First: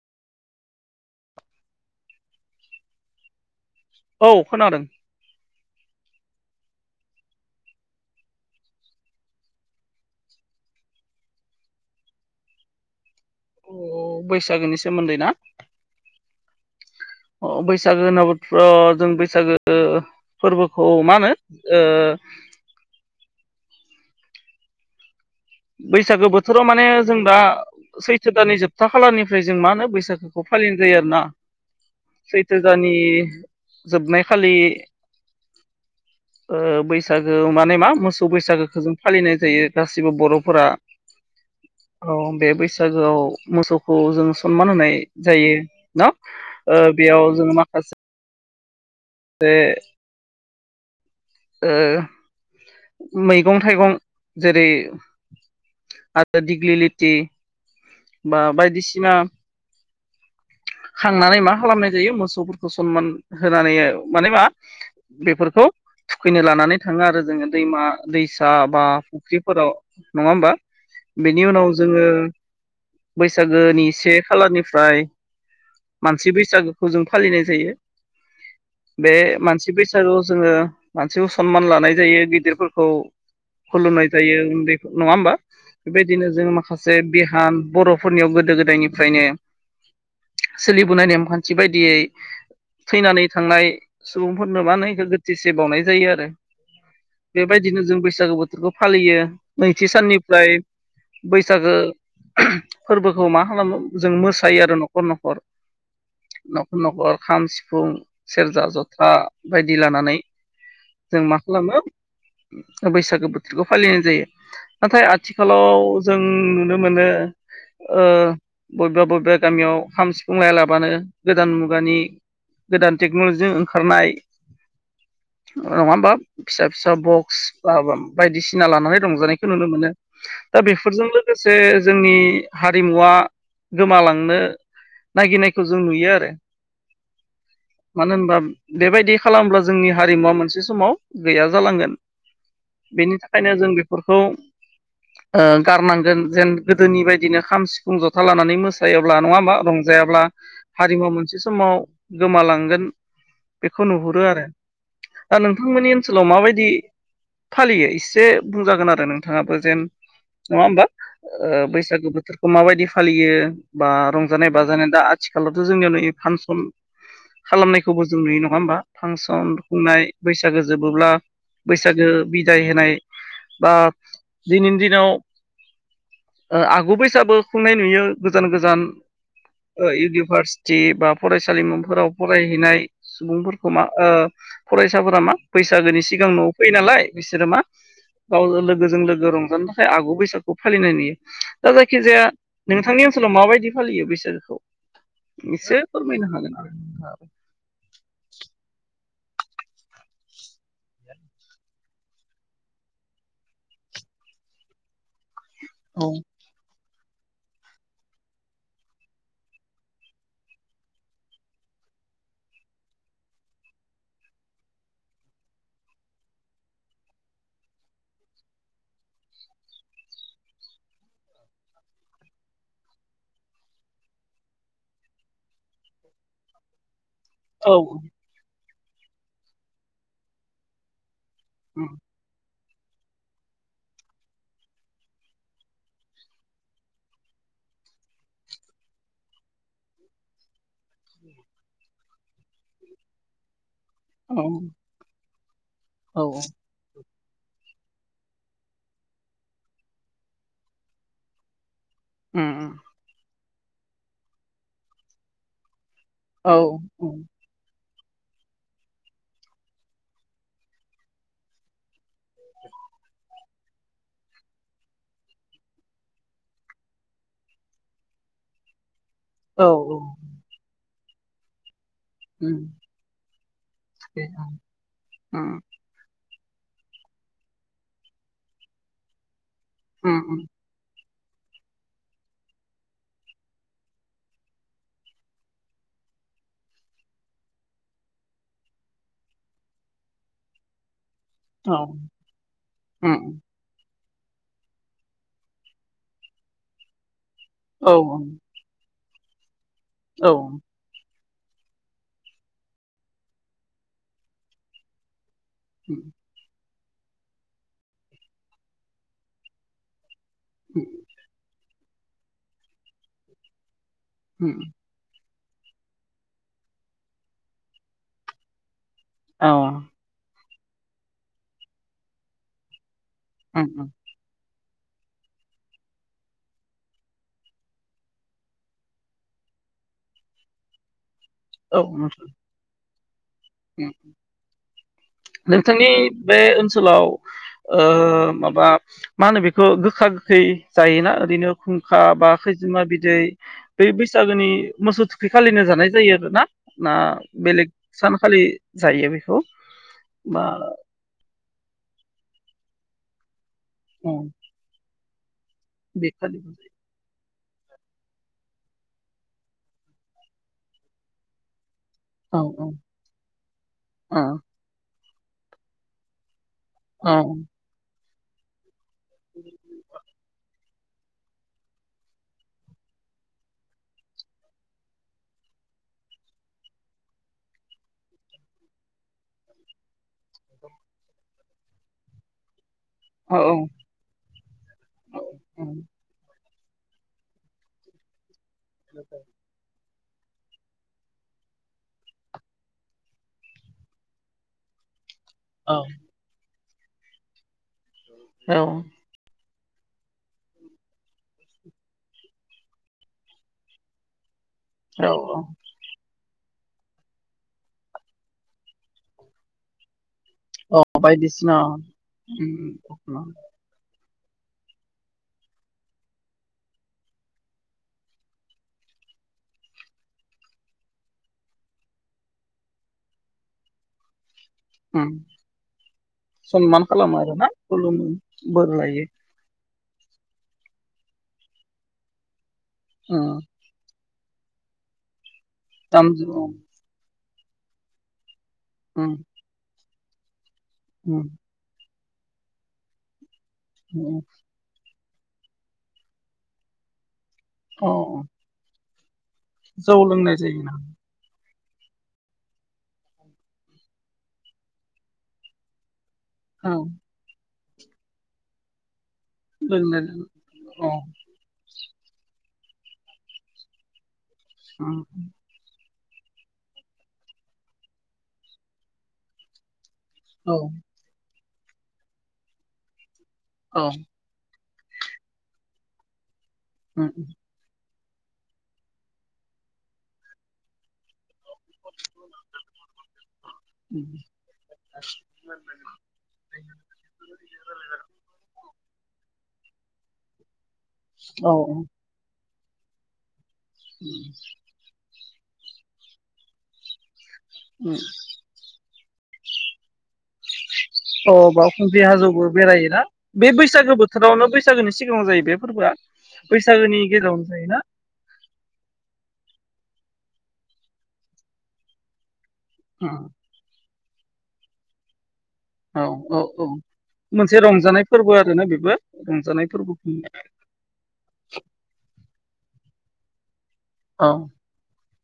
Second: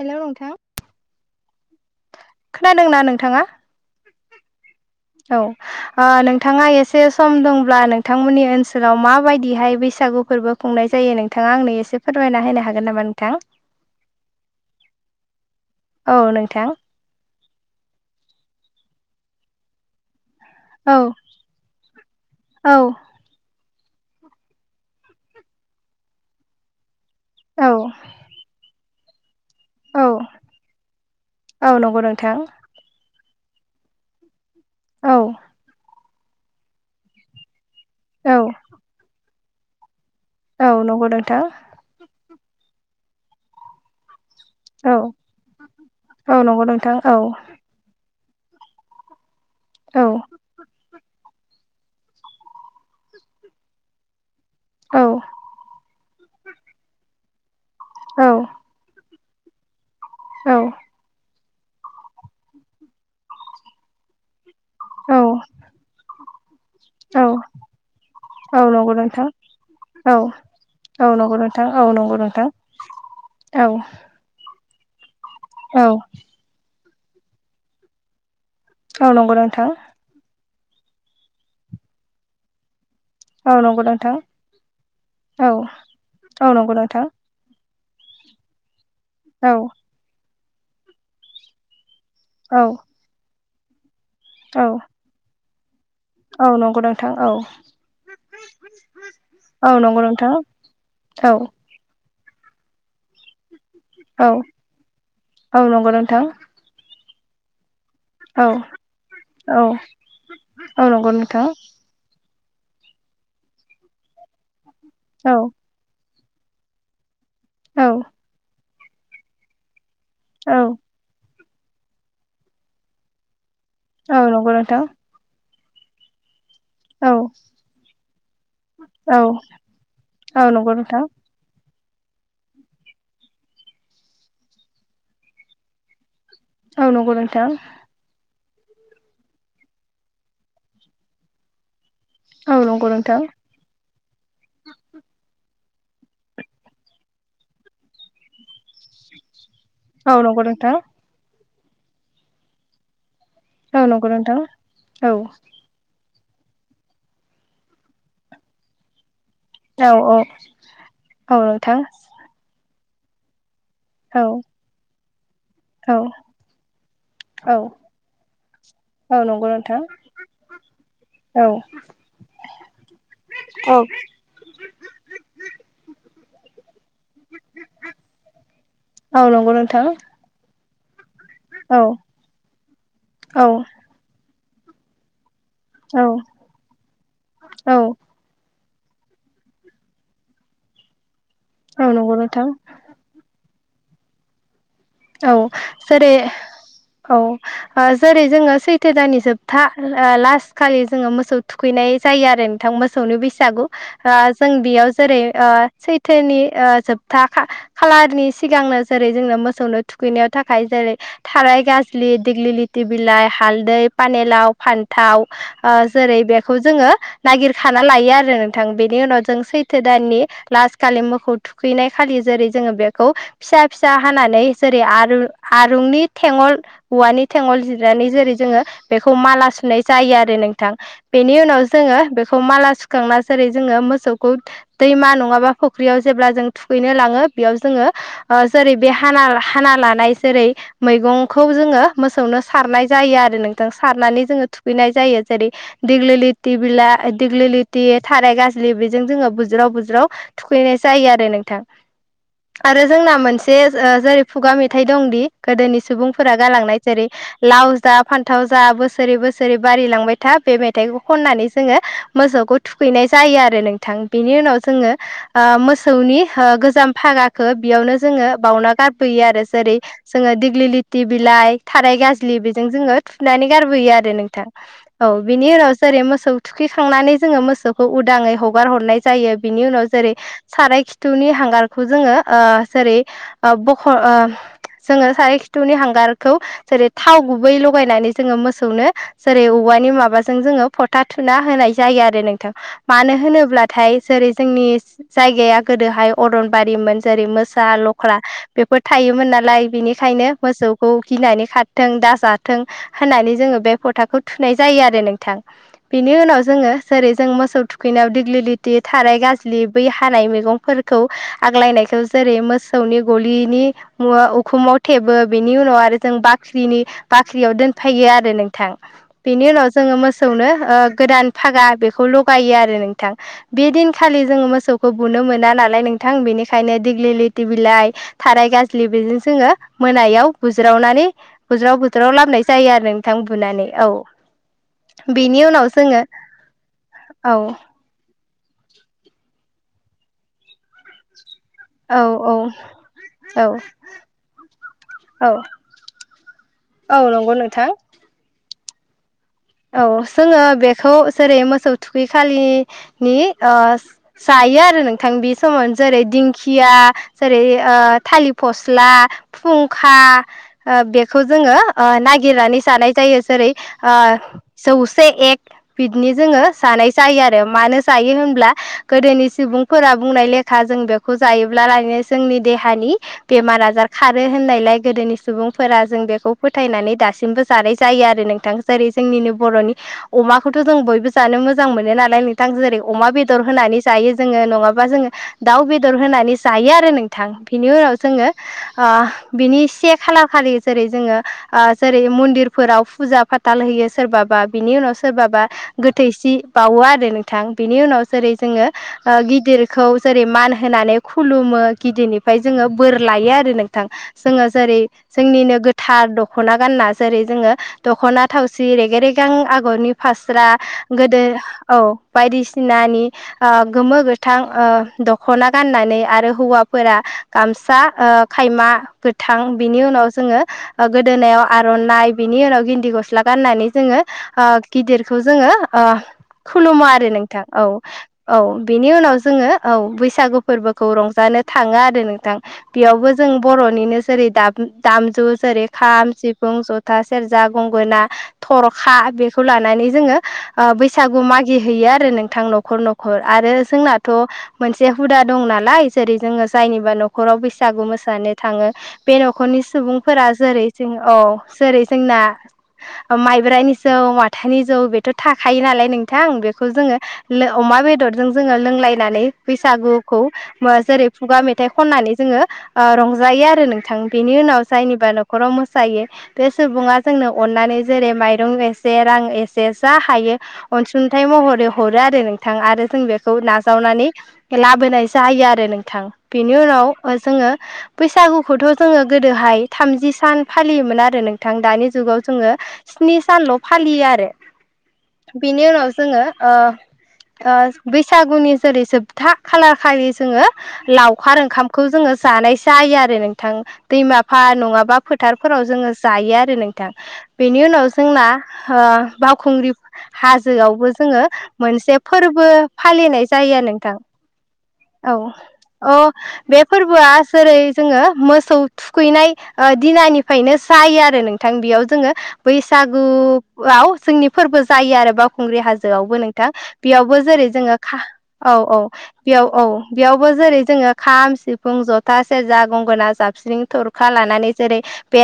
Hello नोंथां खोनादोंना नोंथाङा? औ खोनादों औ नोंथाङा एसे सम दंब्ला नोंथांमोननि ओनसोलाव माबायदिहाय बै सागु फोरबो खुंनाय जायो नोंथाङा आंनो एसे फोरमायना होनो हागोन नामा नोंथां अ बैसागोनि सोमोन्दै ना औ नोंथां अ बैसागो होनोबा थ्र' जों बैसागो फोरबोखौ औ मा होनो ओ औ बैसागो बोथोराव माने जों दा सैथो दानानि जोबथा खालारनि फ्राय जों मा होनो औ बैसागोखौ फालिनाय जायो आरोना औ नंगौ नोंथां सैथो दाननि। जोबनाय खालि औ बैसागो माने मा मोसौ औ बैसागोखौ जों फालिनाय जायो गासिबो बर' फोरा औ नंगौ नोंथां बे बैसागोआव मोसौखौ जों सनमान होनाय औ जायो ना औ नंगौ नोंथां औ बेयाव जोङो माखासे [unintelligible] [inaudible] ओ मैगं थाइगं जेरै औ [unintelligible] दिग्लिलिथि बा बायदिसिना औ खांनानै मा खालामनाय जायो मोसौफोरखौ सनमान होनानै माने मा औ बेफोरखौ थुखैनो लानानै थाङो आरो जोङो दैमा दैसा औ बा नंगौ नोंथां फुख्रिफोराव औ नङा होमबा। औ नंगौ बेनि नोंथां उनाव औ जोङो नंगौ नोंथां औ बैसागोनि से खालार। निफ्राय औ मानसि बैसागोखौ जों फालिनाय जायो औ बे नंगौ नोंथां मानसि बैसागु जोङो मानसिखौ सनमान लानाय जायो गिदिरफोरखौ औ नंगौ खुलुमनाय नोंथां जायो उन्दै नङा होमबा औ बेबायदिनो जों औ नंगौ माखासे नोंथां बिहाल। बर'फोरनियाव गोदो गोदायनिफ्रायनो औ सोलिबोनाय नेमखान्थि बायदियै। औ थैनानै थांनाय सुबुंफोरनो औ मा होनो इखौ गोथैसि बावनाय जायो आरो। औ नंगौ नोंथां औ बेबायदिनो जों बैसागो बोथोरखौ फालियो औ नैथि नंगौ नोंथां साननिफ्राय। औ बैसागो फोरबोखौ मा खालामो। जों औ मोसायो आरो न'खर न'खर औ नंगौ नोंथां न'खर न'खर खाम, सिफुं फुं औ सेरजा जथा औ बायदि लानानै। औ नंगौ जों मा नोंथां। खालामो बैसागो बोथोरखौ फालिनाय जायो नाथाय औ आथिखालाव जों नुनो मोनो औ बबबा बबबा गामियाव। खाम, सिफुं लाया औ लाबानो गोदान मुगानि गोदान टेक्न'लजिजों। ओंखारनाय औ नंगौ नोंथां। नङा होमबा? फिसा फिसा औ बक्स बा बायदिसिना लानानै औ रंजानायखौ नुनो मोनो औ दा नंगौ नोंथां बेफोरजो। इसे जोंनि हारिमुवा गोमालांनो नागिरनायखौ जों नुयो आरो। औ नंगौ नोंथां। मानो होनबा बेबायदि खालामब्ला जोंनि हारिमुवा मोनसे समाव गैया जालांगोन। औ नंगौ बेनि नोंथां थाखायनो जों बेफोरखौ गारनांगोन जेन गोदोनि बायदिनो खाम सिफुं जथा लानानै मोसायोब्ला नङा होमबा? औ रंजायाब्ला नंगौ नोंथां हारिमु मोनसे समाव गोमालांगोन औ बेखौ नंगौ नुहुरो नोंथां आरो। औ दा नोंथांमोननि ओनसोलाव माबायदि फालियो एसे बुंजागोन आरो नों थाङाबो जेन औ औ नङा होमबा औ नोंथां बैसागो बोथोरखौ माबायदि फालियो। बा औ रंजानाय बाजानाय दा आ थिखालावथ' जोंनियाव औ नै फांसन औ खालामनायखौबो जों नुयो नङा होमबा औ नंगौ फांसन नोंथां खुंनाय बैसागो जोबोब्ला औ बैसागो बिदाय होनाय। दा औ दिनैनि दिनाव। आगु बैसाबो खुंनाय नुयो गोजान गोजान औ नंगौ नोंथां इउनिभार्स सिटि औ बाफरायसालिमाफोराव फरायहैनाय औ सुबुंफोरखौ मा फरायसाफोरा मा बैसागोनि सिगां औ न'आव फैयो नालाय बिसोरो मा गाव लो गोजों लोगो रंजानो थाखाय आगु बैसागु फालिनाय नुयो दा औ नंगौ जायखिजाया नोंथां नोंथांनि ओनसोलाव मा बायदि फालियो बेसो। औ जेरै आरो औ जेरै जोङो सैथो दाननि। जोबथा लास्ट खालि जोङो मोसौ थुखैनाय जायो आरो नोंथां मोसौनि बैसागु। जों बेयाव जेरै सैथोनि जोबथा खालारनि सिगांनो जेरै जोंनो मोसौनो। थुखैनायाव थाखाय जेरै थाराय गाज्लि दिग्लिलिथि बिलाइ हालदै पानि लाव फान थाव जेरै बेखौ जोङो नागिरखाना लायो आरो नोंथां बेनि उनाव जों सैथो दान नि लास्ट खालि मोखौौ थुखैनाय खालि जेरै जोङो बेखौ फिसा फिसा हानानै। जेरै आरु आरुंनि थेंगल औवानि थेंगल औ जिरनानै जेरै जोङो। बेखौ माला सुनाय जायो आरो नोंथां बेनि उनाव जोङो बेखौ माला। सुखांना जेरै जोङो मोसौखौ दैमा नङाबा फुख्रियाव जेब्ला जों थुखैनो लाङो बेयाव जोङो। जेरै बे हाना हाना लानाय जेरै मैगंखौ जोङो मोसौनो सारनाय जायो आरो नों थां सारनानै जोङो थुखैनाय जायो जेरै औ दिग्लिलिथि बिलाइ दिग्लिलिथि थाराय गाज्लि बेजों जोङो बुज्राव बुज्राव थुखैनाय जायो आरो नोंथां। आरो जोंना मोनसे जेरै खुगा मेथाइ दंदि गोदोनि सुबुंफोरा औ गालांनाय जेरै लाव जा फान्थाव जा बोसोरै बोसोरै बारिलांबाय था बे मेथाइखौ खननानै जोङो मोसौखौ थुखैनाय जायो आ रो नोंथां बेनि उनाव जोङो मोसौनि गोजाम फागाखौ बेयावनो जोङो बावना गार फैयो आरो औ जेरै जोङो दिग्लिलिथि बिलाइ थाराय गाज्लि बेजों जोङो थुनानै गारबोयो आरो दे नोंथां औ बेनि उनाव जेरै मोसौ थुखैखांनानै जोङो मोसौखौ उदाङै हगार हरनाय जायो बिनि उनाव जेरै साराय खि थुनि हांगारखौ जोङो जेरै बख' जोङो साराय खिथुनि हांगारखौ जेरै थाव गुबै लगायनानै जोङो मोसौनो जेरै औवानि माबाजों जोङो फोथा थुना होनाय जायो आरो नोंथां औ मानो होनोब्लाथाय जेरै जोंनि जायगाया गोदोहाय अरनबारिमोन जेरै मोसा औ लख्रा बो थायोमोन नालाय बेनिखायनो मोसौखौ गिनानै खारथों दाजाथों होननानै जोङो बे फथाखौ थुनाय जायो आरो नोंथां। बेनि उनाव जोङो जेरै जों मोसौ थुखैनायाव दिग्लिलिथि थाराय गाज्लि बै हानाय मैगंफोरखौ आग्लायनायखौ जेरै मोसौनि गलिनि मु उखुमाव थेबो। बेनि उनाव आरो जों बाख्रिनि बाख्रियाव दोनफैयो आरो नोंथां। बेनि उनाव जोङो मोसौनो गोदान फागा बेखौ लगायो आरो नों थां बे दिनखालि जोङो मोसौखौ बुनो मोना नालाय नोंथां बेनिखायनो दिग्लिलिथि बिलाइ थाराय गाज्लि बेजों जोङो मोनायाव बुज्रावनानै औ बज्राव बोथ्राव लामनाय जायो आरो नोंथां बुनानै औ। बेनि उनाव नोंथांनि जोङो बे ओनसोलाव औ ओ बा मा होनो बेखौ गोखा गोखै जायोना ओरैनो खुंखा बा औ खैजोमा बिदै औ बै बैसागोनि मोसौ औ थुखै खालिनो जानाय जायो आरोना? ना औ नंगौ बेलेग नोंथां सानखालि जायो बे? औ जोङो बेखौ जेरै मोसौ थुखै खालिनि अ औ जायो आरो नोंथां बे समावनो जेरै बेखालि दिंखिया जेरै थालिर फास्ला खुंखा बेखौ जोङो औ नागिरनानै औ जानाय जायो जेरै औ जौसे एक बिदनो जोङो जानाय औ जायो आरो मानो जायो होनब्ला गोदोनि सुबुंफोरा बुंनाय लेखा जों बेखौ जायोब्लानो जोंनि देहानि बेमार आजार खारो होननायलाय गोदोनि सुबुं फोरा जों बेखौ फोथायनानै दासिमबो जानाय जायो आरो नोंथां जेरै जोंनिनो बर'नि अमाखौथ' जों बयबो जानो मोजां मोनो नालाय नोंथां जेरै अमा औ बेदर होनानै जायो जोङो नङाबा जोङो दाउ बेदर होनानै जायो आरो नोंथां बिनि उनाव जोङो बिनि से खालार खालि जेरै जोङो जेरै मन्दिरफोराव फुजा फाथाल होयो। सोरबाबा बिनि उनाव सोरबाबा औ गोथैसि बावो आरो नोंथां बिनि उनाव जेरै जोङो औ गिदिर खौ जेरै मान होनानै खुलुमो गिदिरनिफ्राय जोङो बोर लायो आरो नोंथां। जोङो जेरै औ जोंनिनो गोथार दख'ना गानना जेरै जोङो दख'ना थावसि सि रेग रेगां आगरनि फास्रा औ गोदो बायदिसिना औ उम बायदिसिनानि गोमो गोथां गोथां दख'ना गाननानै आरो हौवाफोरा गामसा खायमा थां बिनि उनाव जोङो गोदोनायाव आर'नाइ बिनि उनाव गिन्न्दि गस्ला गाननानै जोङो उम गिदिरखौ जोङो सनमान खुलुमो आरो खालामो नोंथां आरोना औ खुलुमो औ बोर बेनि लायो उनाव जोङो औ बैसागो फोरबोखौ रंजानो थाङो आरो नोंथां बेयावबो जों उम बर'निनो जेरै दामजु जेरै खाम दामजु सिफुं जथा सेरजा गंगोना थर'खा उम बेखौ लानानै जोङो ओ बैसागो उम मागि हैैयो आरो नोंथां न'खर न'खर। आरो जोंनाथ' मोनसे हुदा दं नालाय जेरै जोङो जायनिबा न'खर न'खराव बैसागो अ मोसानो थाङो बे न'खरनि जौ सुबुंफोरा लोंनाय जेरै जायोना जों औ जेरै जोंना माइब्रानि जौ माथानि जौ बेथ' थाखायो नालाय नों बिथां बेखौ औ जोङो अमा बेदरजों जोङो लोंलायनानै बैसागोखौ लोंनो अ जेरै खुगा मेथाइ खननानै जोङो ओ रंजायो आरो नोंथां। बेनि उनाव उम जायनिबा न'खराव मोसायो बे सुबुङा जोंनो अननानै जेरै माइरं एसे रां एसे जा हायो औ अनसुंथाइ महर हरो आरो नोंथां आरो जों बेखौ औ नाजावनानै लाबोनाय जायो आरो नोंथां। बेनि उनाव उम ओ जोङो बैसागोखौथ' जोङो गोदोहाय थामजि सान फालियोमोन आरो नोंथां दानि जुगाव जोङो स्नि सानल' फालियो उम आरो। बिनि उनाव जोङो ओ बैसागोनि जेरै जोबथा खालार खालि जोङो लावखार औ ओंखामखौ उम जोङो जानायसो जायो आरो नों नोंथां दैमाफा नङाबा फोथारफोराव जोङो जायो आरो नोंथां। बेनि उनाव जोंना ओ बावखुंग्रि हाजोआव बो जोङो अ मोनसे बावखुंग्रि फोरबो हाजोआवबो बेरायोना फालिनाय बे जायो आरो बैसागो नोंथां बोथोरावनो बैसागोनि सिगाङाव औ जायो बे फोरबोआ अ बे बैसागोनि फोरबोआ गेजेरावनो जेरै जायोना जोङो मोसौ थुखैनाय दिननिफ्रायनो सायो आरो नोंथां बेयाव जोङो उम बैसागुआव जोंनि फोरबो जायो आरो बाव खुंग्रि औ हाजोआवबो औ नोंथां औ बेयावबो जेरै मोनसे जोङो रंजानाय फोरबो औ आरोना औ बेबो बेयाव औ रंजानाय फोरबो बेयावबो खुंनाय जेरै जोङो खाम सिफुं जथा सेरजा गंगोना जाबखिं बिसिं थरखा औ लानानै जेरै बे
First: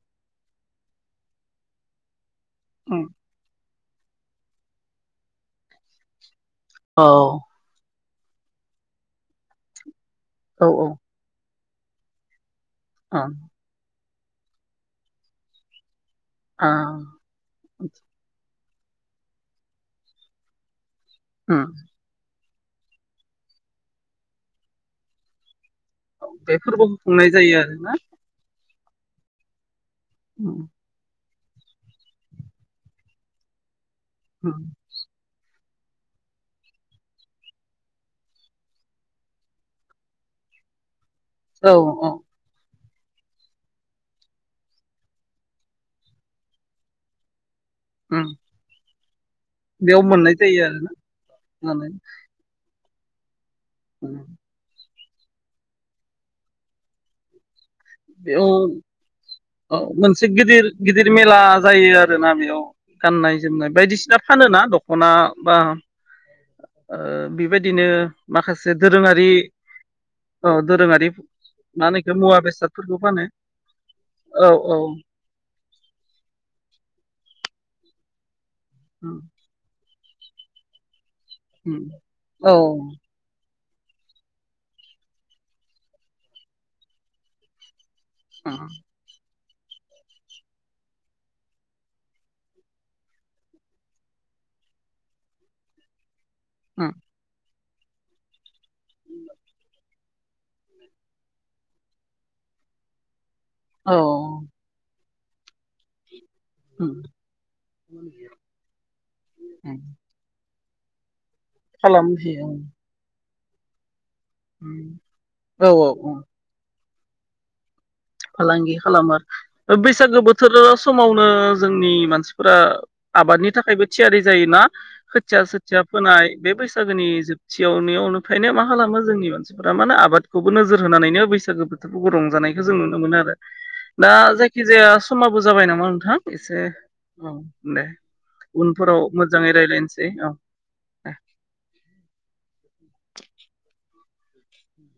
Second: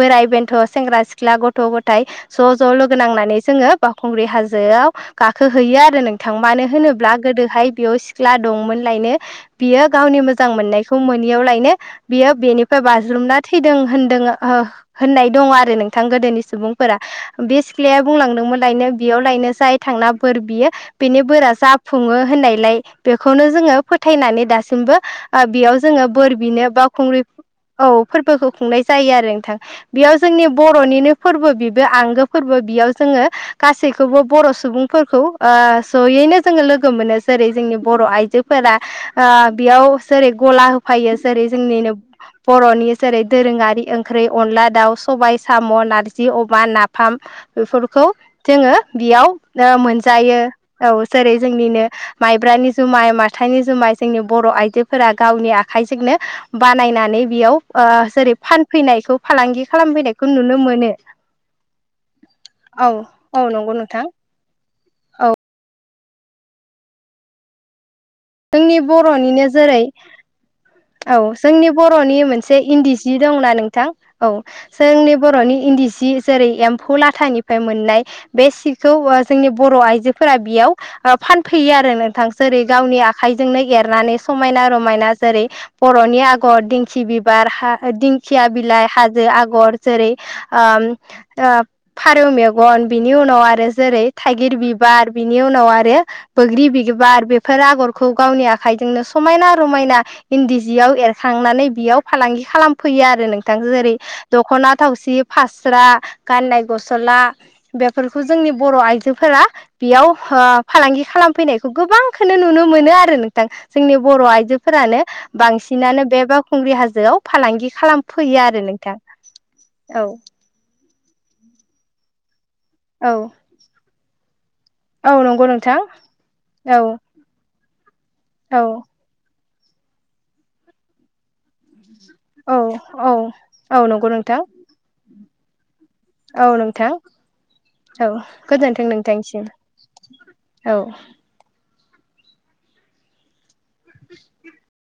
बोराइ बेन्थ' सेंग्रा सिख्ला गथ' गथाय ज' ज' लोगो उम नांनानै जोङो बावखुंग्रि हाजोआव गाखोहैयो आरो नोंथां। मानो औ होनोब्ला गोदोहाय बेयाव सिख्ला दंमोनलायनो बियो गावनि मोजां औ मोननायखौ मोनैयाव लायनो बियो बेनिफ्राय ओं बाज्रुमना थैदों होन होननाय दङ आरो नोंथां गोदोनि आ सुबुंफोरा बे सिख्लाया बुंलांदोंमोन लायनो बेयाव लायनो जाय थांना बोर बियो बेनि बोरा उम जाफुङो होननाय बेखौनो जोङो फोथायनानै दासिमबो ओ बेयाव जोङो बोर बे बिनो फोरबोखौ बावखुंग्रि खुंनाय जायो औ आरोना फोरबोखौ खुंनाय जायो आरो नोंथां बेयाव जोंनि उम बर'निनो फोरबो बेबो आंगो फोरबो बेयाव जोङो गासै खौबो बर' उम सुबुंफोरखौ ओ जयैनो जोङो लोगो मोनो जेरै जोंनि बर' आइजोफोरा ओ बेयाव जेरै गला होफायो जेरै औ जोंनिनो औ बर'नि जेरै दोरोङारि ओंख्रि अनला दाउ सबाय साम' नारजि अमा नाफाम बेफोरखौ उम जोङो बेयाव बेयाव मोननाय मोनजायो जायो आरोना औ जेरै जोंनिनो नालाय माइब्रानि जुमाइ मा- थानि जुमाय जोंनि बर' आइजोफोरा गावनि आखाइजोंनो बानायनानै बेयाव ओ जेरै बेयाव फानफैनायखौ फालांगि मोनसे खालामफैनायखौ नुनो गिदिर मोनो गिदिर मेला जायो आरोना बेयाव औ गाननाय औ जोमनाय नंगौ नोंथां बायदिसिना फानोना? दख'ना बा बेबायदिनो माखासे जोंनि दोरोङारि बर'निनो जेरै औ दोरोङारि औ जोंनि मा होनो इखो बर'नि मुवा मोनसे इन्दि बेसादफोरखौ सि फानो दंना नोंथां औ जोंनि बर' बर'नि इन्दि सि जेरै एम्फौ लाथानिफ्राय मोननाय बे सिखौ उम जोंनि बर' आइजोफोरा बेयाव ओ फानफैयो उम आरो नोंथां औ जेरै उम गावनि आखाय जोंनो गेरनानै समायना रमायना जेरै बर'नि आगर दिंखि बिबार हा दिंखिया बिलाइ हाजो आग गर जेरै ओ ओ फारौ मेगन बिनि उनाव आरो जेरै थाइगिर बिबार बिनि उनाव आरो बैग्रि उम बिबार बेफोर आगर फोरखौ गावनि आखाइजोंनो समायना रमायना इन्दि जियाव एरखांनानै बेयाव फालांगि खालामफैयो। बिदि आरो नोंथां औ जेरै दख'ना थावसि फास्रा गाननाय उम गस्ला बेफोरखौ जोंनि बर' आइजोफोरा उम बेयाव ओ फालांगि खालामफैनायखौ गोबांखौनो खालामहैयो नुनो मोनो आरो नोंथां जोंनि बर' उम आइजोफोरानो औ औ बांसिनानो औ बे बावखुंग्रि हाजोआव फालांगि खालाम फालांगि खालामो बैसागो बोथोर समावनो जोंनि मानसि फोरा औ आबादनि थाखायबो थियारि जायोना औ खोथिया नंगौ नोंथां सोथिया फोनाय बे औ बैसागोनि जोबथियावनोफ्रायनो मा औ खालामो जोंनि मानसि फोरा मानोे आबादखौबो नोजोर होनानैनो बैसागो बोथोरफोरखौ औ रंजानायखौ जों नुनो औ मोनो आरो औ नंगौ दा नोंथां जायखिजाया समाबो जाबाय नामा नों- थां औ एसे नोंथां औ दे औ गोजोन्थों उनफोराव नोंथांनिसिम मोजाङै रायलायनोसै औ। औ [inaudible] [inaudible]